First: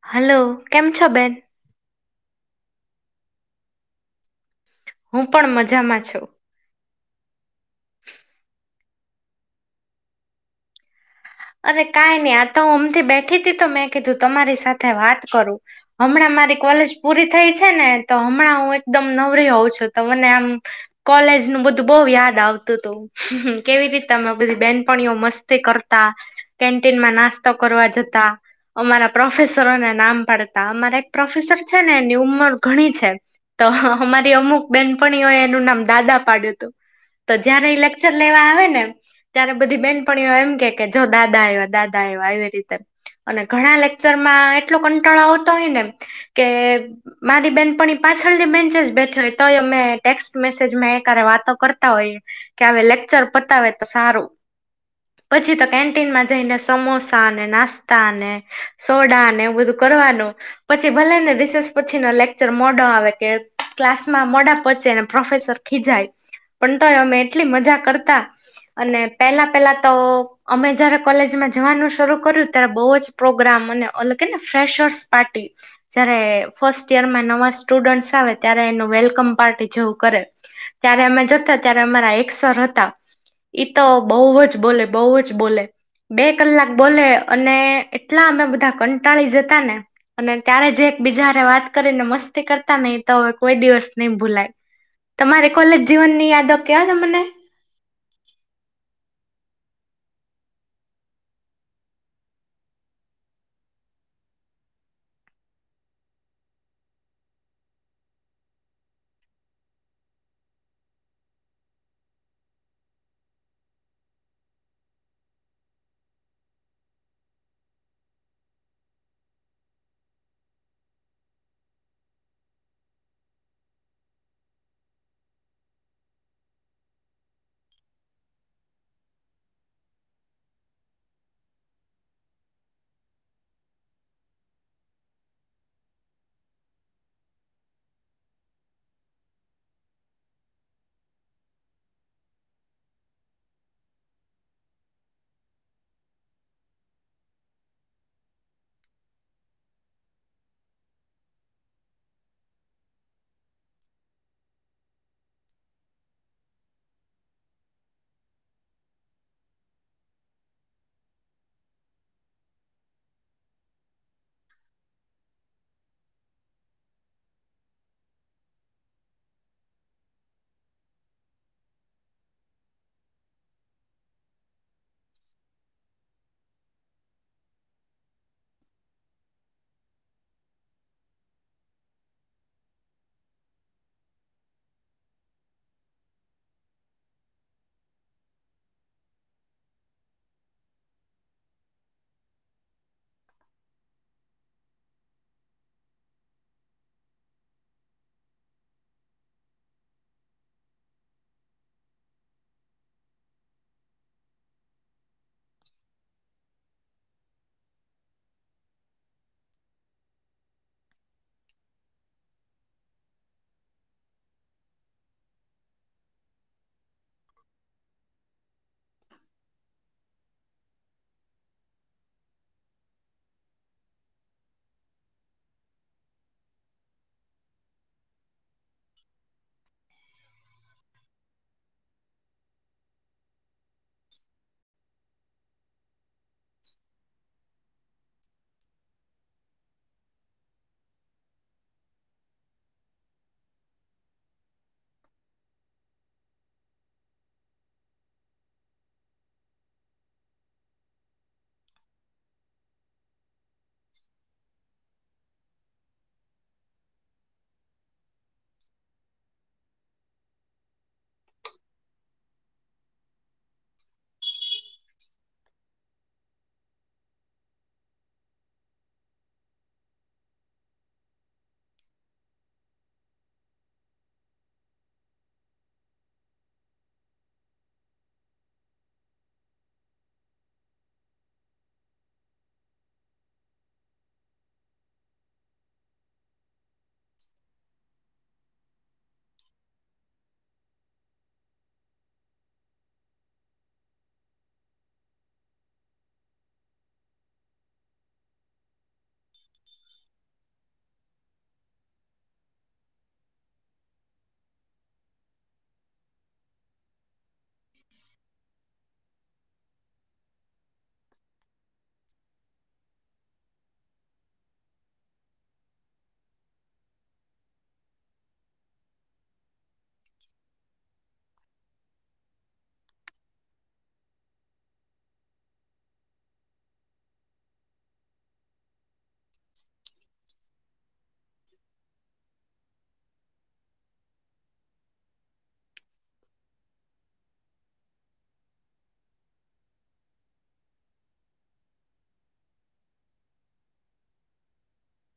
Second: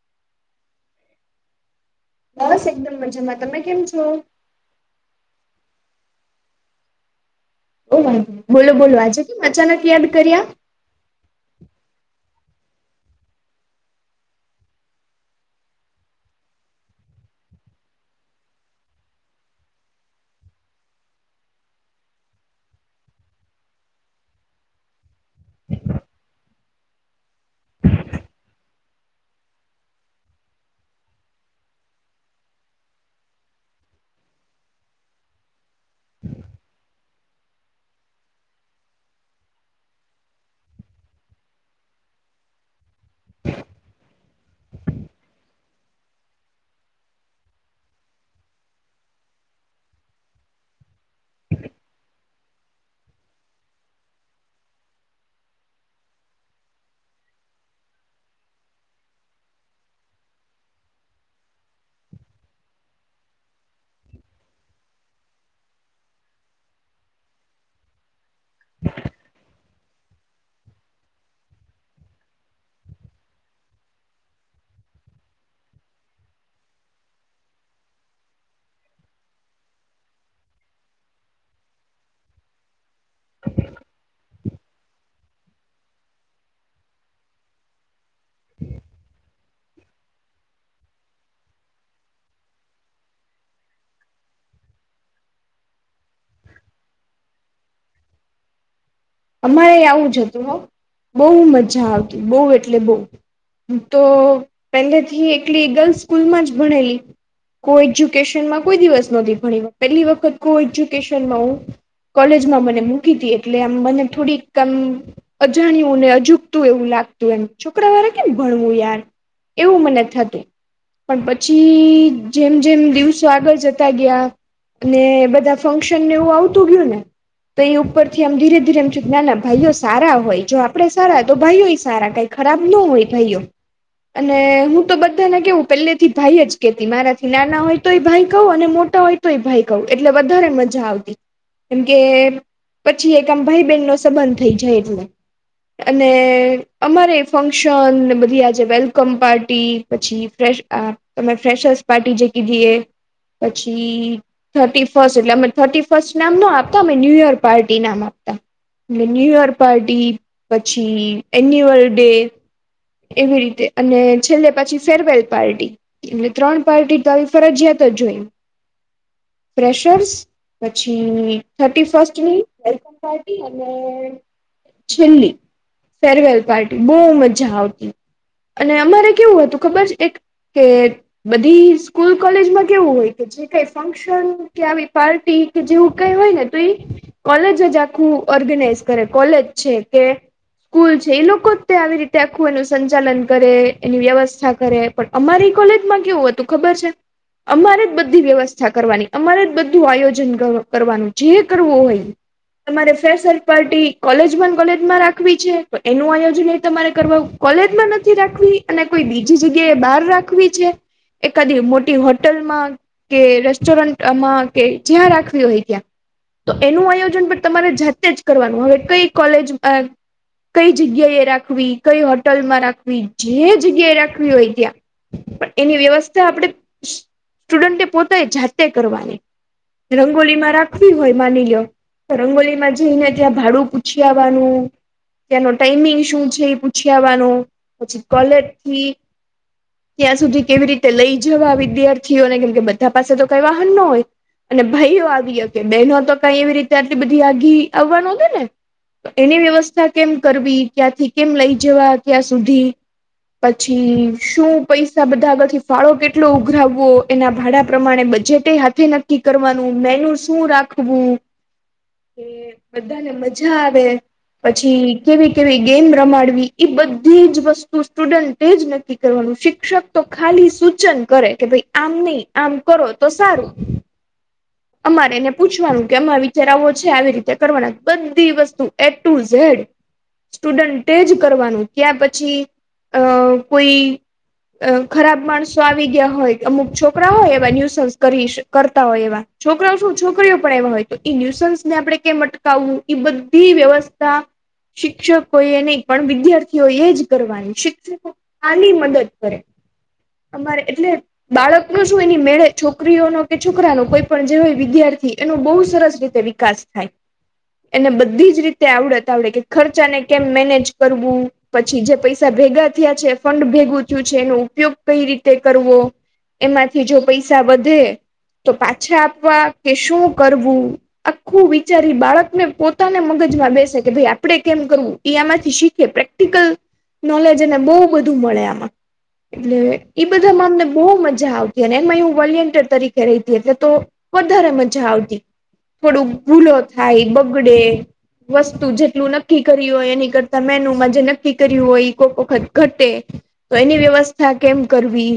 Hello કેમ છો બેન? બસ એકદમ મજામાં. તમે કેમ છો? હું પણ મજામાં છું. ઓ વા બોલો બોલો આજે કેમ અચાનક યાદ કરીયા? અરે કાઈ નઈ આ તો હું હમથી બેઠી હતી તો મેં કીધું તમારી સાથે વાત કરું હમણાં મારી કોલેજ પૂરી થઈ છે ને તો હમણાં હું એકદમ નવરી હોઉં છું તો મને આમ કોલેજ નું બધું બહુ યાદ આવતું હતું. કેવી રીતે તમે બધી બેનપણીઓ મસ્તી કર કેન્ટીનમાં નાસ્તો કરવા જતા અમારા પ્રોફેસરોને નામ પાડતા અમારે એક પ્રોફેસર છે ને એની ઉંમર ઘણી છે તો અમારી અમુક બેનપણીઓએ એનું નામ દાદા પાડ્યું હતું તો જયારે એ લેક્ચર લેવા આવે ને ત્યારે બધી બેનપણીઓ એમ કે કે જો દાદા આવયા દાદા આવયા આવી રીતે અને ઘણા લેક્ચર માં એટલો કંટાળો આવતો હોય ને કે મારી બહેનપણી એ પાછળની બેન્ચે જ બેઠી હોય તોય અમે ટેક્સ્ટ મેસેજ માં એકારે વાતો કરતા હોયએ કે હવે લેક્ચર પતાવે તો સારું પછી કેન્ટીનમાં જઈને સમોસા અને નાસ્તા અને સોડાને એવું બધું કરવાનું પછી ભલે ને રિસેસ પછી નો લેકચર મોડો આવે કે ક્લાસમાં મોડા પોચેને પ્રોફેસર ખીજાય પણ તો અમે એટલી મજા કરતા અને પેલા પેલા તો અમે જયારે કોલેજમાં જવાનું શરૂ કર્યું ત્યારે બહુ જ પ્રોગ્રામ અને અ કે ને ફ્રેશર્સ પાર્ટી જયારે ફર્સ્ટ યરમાં નવા સ્ટુડન્ટસ આવે ત્યારે એનું વેલકમ પાર્ટી જેવું કરે ત્યારે અમે જતા ત્યારે અમારા એકસર હતા ઈ તો બહુ જ બોલે બહુ જ બોલે બે કલાક બોલે અને એટલા અમે બધા કંટાળી જતા ને અને ત્યારે જે એક બીજા હારે વાત કરીને મસ્તી કરતા ને એ તો હવે કોઈ દિવસ નહી ભૂલાય તમારી કોલેજ જીવન ની યાદો કેવો ને મને અમારે આવું જતું હો બોહ મજા આવતી બહુ એટલે બોહ તો પેલેથી એકલી ગીર્લ્સ સ્કૂલમાં જ ભણેલી કો એજ્યુકેશનમાં કોઈ દિવસ નોતી ભણી પેલી વખત કો એજુકેશનમાં હું કોલેજમાં મને મૂકી હતી એટલે આમ મને થોડીક આમ અજાણ્યું ને અજુગતું એવું લાગતું એમ છોકરાહારે કેમ ભણવું યાર એવું મને થતું પણ પછી જેમ જેમ દિવસો આગળ જતા ગયા અને બધા ફંક્શન ને એવું આવતું ગયું ને તો એ ઉપર થી આમ ધીરે ધીરે ના ના ભાઈઓ સારા હોય જો આપડે સારા તો ભાઈઓ ઈ સારા કઈ ખરાબ ન હોય ભાઈઓ અને હું તો બધાને કેવું પેલેથીજ ભાઈ જ કેતી મારાથી નાના હોય તો એ ભાઈ કહું અને મોટા હોય તોય ભાઈ કવ એટલે વધારે મજા આવતી કેમ કે પછી એક આમ ભાઈ બેનનો સબંધ થઈ જાય એટલે અને અમારે ફંક્શન ને બધી આજે વેલકમ પાર્ટી પછી ફેશ આ તમે ફેશર્સ પાર્ટી જે કીધીએ પછી થર્ટી ફર્સ્ટ એટલે અમે થર્ટી ફર્સ્ટ નામ ના આપતા અમે ન્યુ યર પાર્ટી નામ આપતા અને ન્યુ યર પાર્ટી પછી એન્યુઅલ ડે એવી રીતે અને છેલ્લે પછી ફરેવેલ પાર્ટી એટલે ત્રણ પાર્ટી તો ફરજિયાત જ હોય ફેશર્સ પછી થર્ટી ફસ્ટની વેલકામ પાર્ટી અને છેલ્લી ફેરવેલ પાર્ટી બોહ મજા આવતી અને અમારે કેવું હતું ખબર છે એક કે બધી સ્કૂલ કોલેજમાં કેવું હોય કે જે કઈ ફંક્શન કે આવી પાર્ટી કે જેવું કઈ હોયને તો ઈ કોલેજ જ આખું ઓર્ગેનાઈઝ કરે કોલેજ છે કે સ્કૂલ છે એ લોકોજ ત આવી રીતે આખું એનું સંચાલન કરે એની વ્યવસ્થા કરે પણ અમારી કોલેજમાં કેવું હતું ખબર છે અમારે જ બધી વ્યવસ્થા કરવાની અમારે જ બધું આયોજન કરવાનું જે કરવું હોય એ તમારે ફેસરસ પાર્ટી કોલેજ માં કોલેજમાં રાખવી છે તો એનું આયોજન એ તમારે કરવાનું કોલેજમાં નથી રાખવી અને કોઈ બીજી જગ્યા એ બહાર રાખવી છે એકાદ મોટી હોટેલમાં કે રેસ્ટોરન્ટમાં કે જ્યાં રાખવી હોય ત્યાં તો એનું આયોજન પણ તમારે જાતે જ કરવાનું હવે કઈ કોલેજ કઈ જગ્યા એ રાખવી કઈ હોટલમાં રાખવી જે જગ્યા એ રાખવી હોય ત્યાં પણ એની વ્યવસ્થા આપણેે સ્ટુડન્ટ પોતા જાતે કરવાની રંગોલી માં રાખવી હોય માનીલો રંગોલીમાં જઈને ત્યાં ભાડું પૂછીયાવાનું ત્યાંનો ટાઈમિંગ શું છે પૂજયાવાનું પછી કોલેજથી ત્યાં સુધી કેવી રીતે લઈ જવા વિદ્યાર્થીઓને કેમ કે બધા પાસે તો કઈ વાહન ના હોય અને ભાઈઓ આવી હકે બહેનો તો કઈ એવી રીતે આટલી બધી આઘી આવવા નો દેને એની વ્યવસ્થા કેમ કરવી ક્યાંથી કેમ લઈ જવા ક્યાં સુધી પછી શું પૈસા બધા આગળથી ફાળો કેટલો ઉઘરાવવો એના ભાડા પ્રમાણે બજેટ તે હાથે નક્કી કરવાનું મેનું શું રાખવું [inaudible] કે બધાને મજા આવે પછી કેવી કેવી ગેમ રમાડવી ઈ બધી જ વસ્તુ સ્ટુડન્ટ જ નક્કી કરવાનું શિક્ષક તો ખાલી સૂચન કરે કે ભઈ આમ ની આમ કરો તો સારું [inaudible] અમારે એને પૂછવાનું કે એમાં વિચાર આવો છે આવી રીતે કરવાના બધી વસ્તુ એ ટુ ઝેડ સ્ટુડન્ટે જ કરવાનું ત્યાં પછી અ કોઈ અ ખરાબ માણસો આવી ગયા હોય અમુક છોકરા હોય એવા ન્યૂસન્સ કરી કરતા હોય એવા છોકરાઓ શું છોકરીઓ પણ એવા હોય તો ન્યુસન્સને આપણે કેમ અટકાવવું એ બધી વ્યવસ્થા શિક્ષકો એની પણ વિદ્યાર્થીઓ એ જ કરવાની, શિક્ષકો ખાલી મદદ કરે. અમારે એટલે બાળકનું શું એની મેળે છોકરીઓનો કે છોકરાનો કોઈ પણ જે હોય વિદ્યાર્થી એનો બહુ સરસ રીતે વી કાસ થાય. એને બધી જ રીતે આવડત આવડે કે ખર્ચાને કેમ મેનેજ કરવું. પછી જે પૈસા ભેગા થયા છે, ફંડ ભેગું થયું છે, એનો ઉપયોગ કઈ રીતે કરવો. એમાંથી જો પૈસા વધે તો પાછા આપવા કે શું કરવું? આખું વિચાર ઈ બાળકને પોતાને મગજમાં બેસે કે ભાઈ આપડે કેમ કરવું એ આમાંથી શીખ કે પ્રેક્ટિકલ નોલેજ એને બહુ બધું મળે આમાં. એટલે એ બધામાં અમને બહુ મજા આવતી અને એમાં હું વોલન્ટિયર તરીકે રેહતી એટલે તો વધારે મજા આવતી. થોડુંક ભૂલો થાય, બગડે, વસ્તુ જેટલું નક્કી કરી હોય એની કર કરતાં મેનુંમાં જે નક્કી કર્યું હોય ઈ કોક વખત ઘટે. તો એની વ્યવસ્થા કેમ કરવી.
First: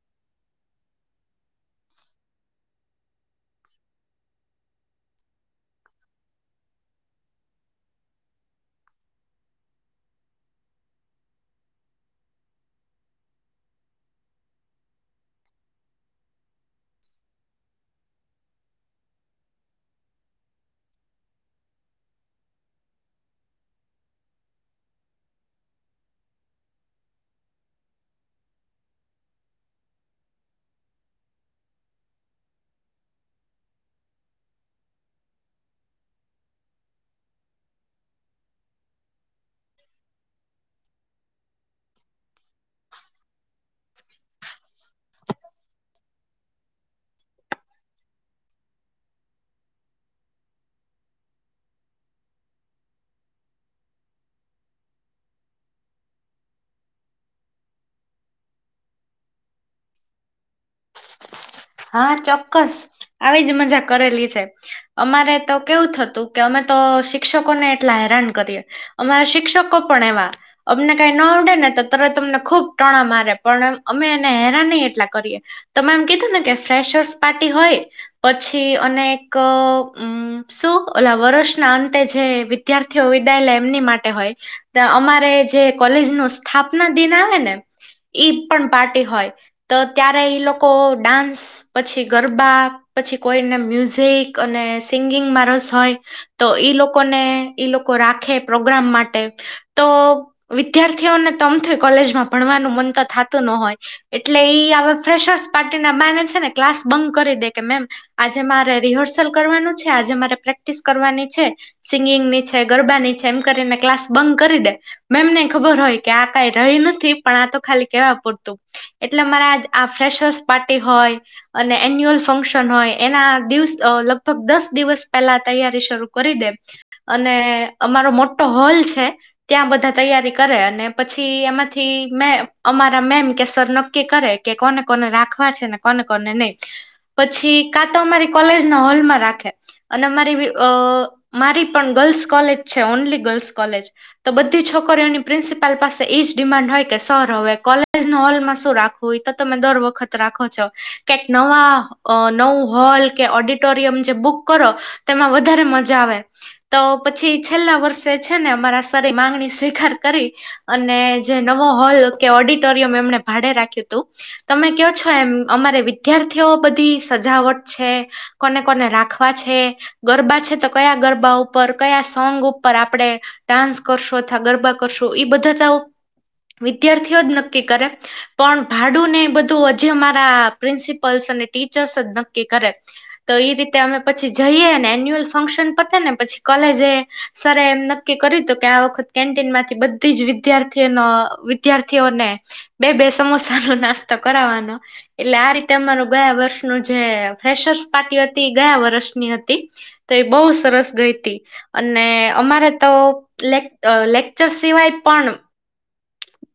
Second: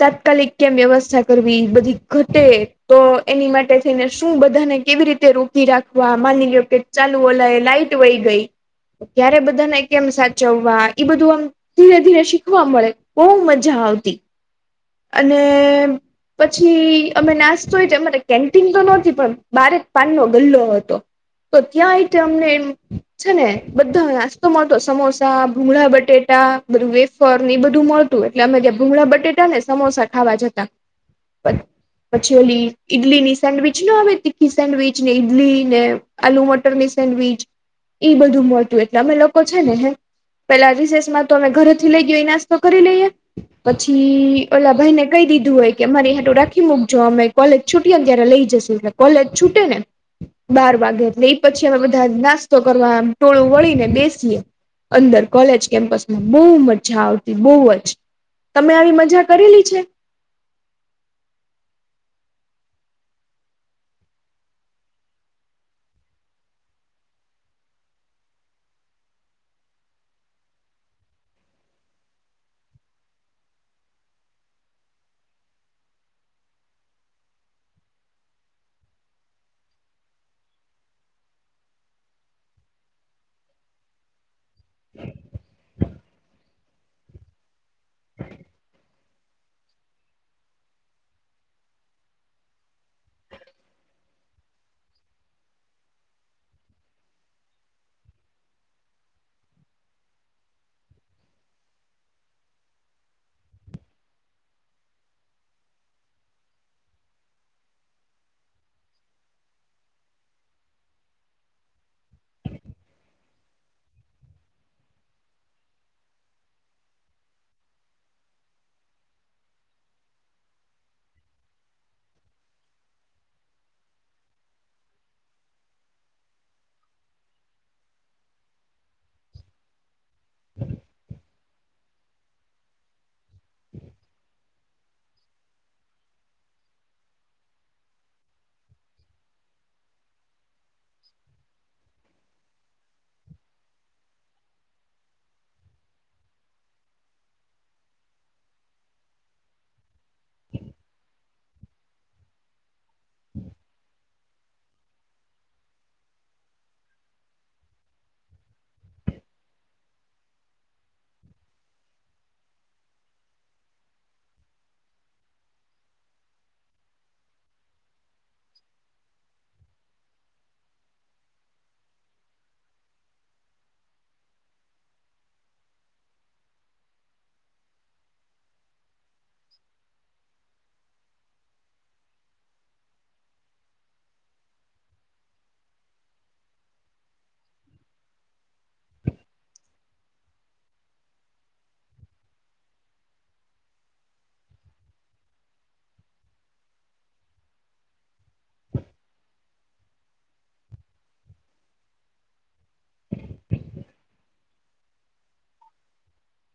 તાત્કાલિક કેમ વ્યવસ્થા કરવી, બધી ઘટે તો એની માટે થઈને શું બધાને કેવી રીત કે રોકી રાખવા, માની લો કે ચાલુ ઓલા એ લાઈટ વઈ ગઈ. ત્યારે બધાને કેમ સાચવવા ઈ બધું આમ ધીરે ધીરે શીખવા મળે, બહુ મજા આવતી. અને પછી અમે નાસ્તો એ તે અમારે કેન્ટીન તો નતી પણ બારે પાનનો ગલ્લો હતો. તો ત્યાં આઈટમ અમને છે ને બધા નાસ્તો મળતો સમોસા, ભૂગળા બટેટા, બધું વેફ ફરને એ બધું મળતું એટલે અમે ત્યાં ભૂગળા બટેટા ને, સમોસા ખાવા જતા. પછી ઓલી ઈડલી ની સેન્ડવીચ ના આવે તીખી સેન્ડવીચ ને ઈડલી ને આલુ મટરની સેન્ડવીચ ઈ બધું મળતું એટલે અમે લોકો છે ને હે પેલા રિસેસમાં તો અમે ઘરેથી લઈ ગયા ઈ નાસ્તો કરી લઈએ. પછી ઓલા ભાઈ ને કહી દીધું હોય કે અમારી હાટું રાખી મૂકજો. અમે કોલેજ છૂટીએ ને ત્યારે લઈ જશું અમે. કોલેજ છૂટે ને બાર વાગે એટલે ઈ પછી અમે બધા નાસ્તો કરવા ટોળું વળી ને બેસીએ. અંદર કોલેજ કેમ્પસમાં બહુ મજા આવતી, બહુ જ. તમે આવી મજા કરેલી છે? હા ચોક્કસ. આવી જ મજા કરેલી છે. અમારે તો કેવું થતું કે અમે તો શિક્ષકોને એટલા હેરાન કરીએ. અમારા શિક્ષકો પણ એવા અમને કાંઈ ન આવડે ને તો તરત અમને ખુબ ટણા મારે. પણ અમે એને હેરાને એટલા કરીએ. તમે એમ કીધું ને કે ફ્રેશર્સ પાર્ટી હોય. પછી અનેક અમ શું ઓલા વર્ષના અંતે જે વી વિદ્યાર્થીઓ વિદાય લે એમની માટે હોય. તો અમારે જે કોલેજનો સ્થાપના દિન આવે ને. ઈ પણ પાર્ટી હોય તો ત્યારે ઈ લોકો ડાન્સ, પછી ગરબા પછી કોઈને મ્યુઝિક અને સિંગિંગમાં રસ હોય. તો ઈ લોકોને ઈ લોકો રાખે પ્રોગ્રામ માટે. તો વિદ્યાર્થીઓને તો અમથી કોલેજમાં ભણવાનું મન તો થાતું ન હોય. એટલે ઈ આવા ફ્રેશર્સ પાર્ટી ના બાને છે ને ક્લાસ બંગ કરી દે કે મેમ આજે મારે રિહર્સલ કરવાનું છે, આજે મારે પ્રેક્ટિસ કરવાની છે. સિંગિંગની છે, ગરબાની છે, એમ કરીને ક્લાસ બંગ કરી દે. મેમને ખબર હોય કે આ કઈ રહી નથી પણ આ તો ખાલી કેવા પૂરતું. એટલે મારે આજ આ ફ્રેશસ પાર્ટી હોય. અને એન્યુઅલ ફંક્શન હોય એના દિવસ લગભગ દસ દિવસ પહેલા તૈયારી શરૂ કરી દે. અને અમારો મોટો હોલ છે ત્યાં બધા તૈયારી કરે અને પછી અમે થી મે અમારા મેમ કેસ નક્કી કરે કે કોને કોને રાખ વા છે ને કોને કોને નહી પછી કા તો અમારી કોલેજ ના હોલમાં રાખે. અને મારી બી અ મારી પણ ગર્લ્સ કોલેજ છે ઓનલી ગર્લ્સ કોલેજ. તો બધી છોકરીઓની પ્રિન્સિપલ પાસે એજ ડિમાન્ડ હોય કે સર હવે કોલેજ ન હોલમાં શું રાખ હોય તો તમે દર વખત રાખો છો. કેક નવા અ નવું હોલ કે ઓડિટોરિયમ જે બુક કરો તેમાં વધારે મજા આવે. તો પછી છેલ્લા વર્ષે છે ને અમારા સર એ માંગણી સ્વીકાર કરી અને જે નવો હોલ કે ઓડિટોરિયમ એમણે ભાડે રાખ્યું તું તમે ક્યો છો એમ અમારે વિદ્યાર્થીઓ બધી સજાવટ છે કોને કોને રાખવા છે, ગરબા છે તો કયા ગરબા ઉપર કયા સોંગ ઉપર આપડે ડાન્સ કરશો અથવા ગરબા કરશો ઇ બધા ઓ વિદ્યાર્થીઓ જ નક્કી કરે પણ ભાડું ને બધું અ જે અમારા પ્રિન્સિપલ્સ અને ટીચર્સ જ નક્કી કરે. તો ઈ રીતે અમે પછી જઈએ ને એન્યુઅલ ફંક્શન પતે ને પછી કોલેજ એ સર એમ નક્કી કર્યું હતું કે આ વખત કેન્ટીનમાંથી બધી જ વિદ્યાર્થીઓ નો વિદ્યાર્થીઓને બે-બે સમોસા નો નાસ્તો કરાવવાનો. એટલે આ રીતે અમારું ગયા વર્ષનું જે ફ્રેશર્સ પાર્ટી હતી એ ગયા વર્ષની હતી. તે એ બહુ સરસ ગઈ તી. અને અમારે તો લેક લેકચર સિવાય પણ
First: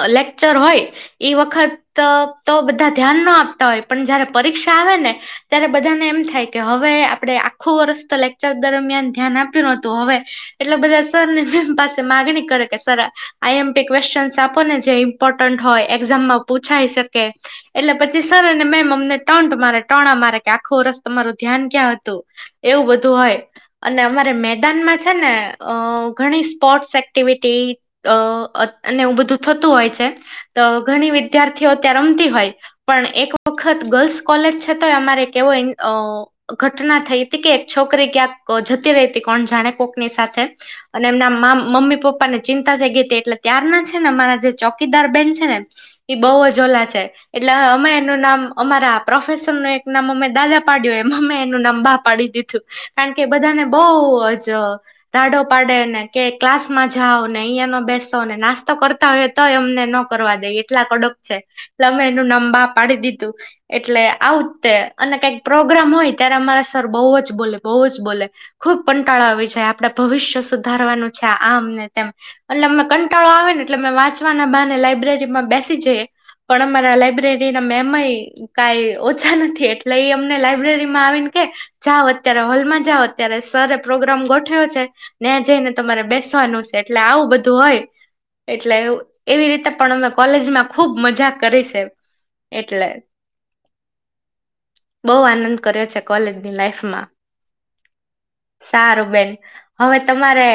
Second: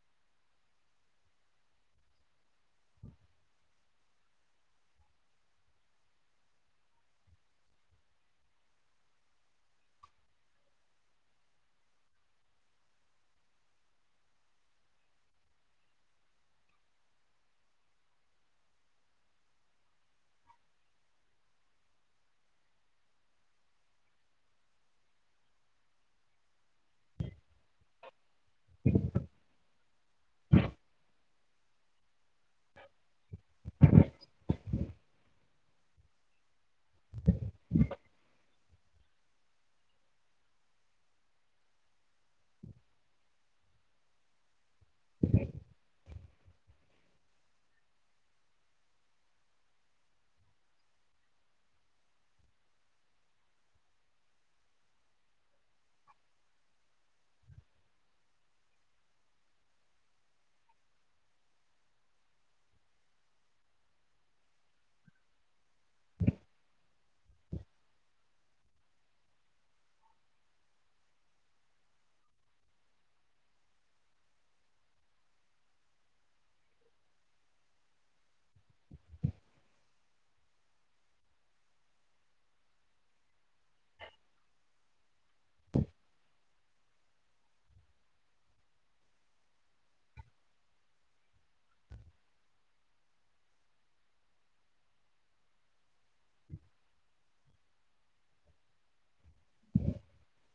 અ લેક્ચર હોય, ઈ વખત તો તો બધા ધ્યાન ના આપતા હોય પણ જયારે પરીક્ષા આવે ને, ત્યારે બધાને એમ થાય કે હવે આપણે આખું વર્ષ તો લેકચર દરમિયાન ધ્યાન આપ્યું ન હતું હવે એટલા બધા સર મેમ પાસે માગણી કરે કે સર આઈ એમ પી ક્વેશચનસ આપો ને જે ઇમ્પોર્ટન્ટ હોય એક્ઝામમાં પૂછાઈ શકે. એટલે પછી સર અને મેમ અમને ટોન્ટ મારે ટોણા મારે કે આખો વરસ તમારું ધ્યાન ક્યાં હતું. એવું બધું હોય. અને અમારે મેદાનમાં છે ને અ ઘણી અ સ્પોર્ટ્સ એક્ટિવિટી અ અને એવું બધું થતું હોય છે તો ઘણી વિદ્યાર્થીઓ ત્યાં રમતી હોય, પણ એક વખત ગર્લ્સ કોલેજ છતાંય અમારે કેવોય ઈ અ ઘટના થઈ તી કે એક છોકરી ક્યાંક અ જતી રહી તી કોણ જાણે કોકની સાથે. અને એમના માં મમ્મી પપ્પા ને ચિંતા થઈ ગઈ તી એટલે ત્યારના છે ને અમારા જે ચોકીદાર બેન છે ને ઈ બહુ જ ઓલા છે એટલે અમે એનું નામ અમારા પ્રોફેશર નું એક નામ અમે દાદા પાડ્યું એ અમે એનું નામ બા પાડી દીધું કારણ કે બધાને બઉ જ રાડો પાડે ને કે ક્લાસ માં જાઓ ને અહિયા ન બેસ તો નાસ્તો કરતા હોય તો એમને ન કરવા દે એટલા કડક છે. લ અમે એનું બા પાડી દીધું. એટલે આવું તે અને કંઈક પ્રોગ્રામ હોય ત્યારે અમારા સર બઉ જ બોલે બઉ જ બોલે. ખુબ કંટાળા આવી જાય આપડે ભવિષ્ય સુધારવાનું છે આમ ને તેમ અટલે અમે કં કંટાળો આવે ને એટલે મે વાંચવાના બાને લાયબ્રેરી માં બેસી જઈએ પણ અમારા લાઈબ્રેરી ના મેમય કાઈ ઓછા નથી એટલે ઈ અમને લાઈબ્રેરી માં આવીને કે જાઓ અત્યારે હોલમાં જાઓ અત્યારે સર એ પ્રોગ્રામ ગોઠવ્યો છે. નયા જઈને તમારે બેસવાનું શે એટલે આવું બધું હોય. એટલે એવું એવી રીતે પણ અમે કોલેજમાં ખુબ મજા કરી શે. એટલે. બઉ આનંદ કર્યો છે કોલેજની લાઈફમાં. સારું બેન હવે તમારે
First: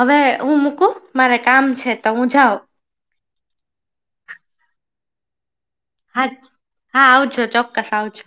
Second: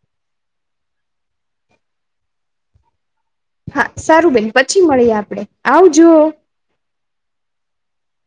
હવે હું મૂકું મારે કામ છે તો હું જાઉ. હા સારું બેન પછી મળીએ આપડે. હા, આવજો હા આવજો ચોક્કસ આવજો.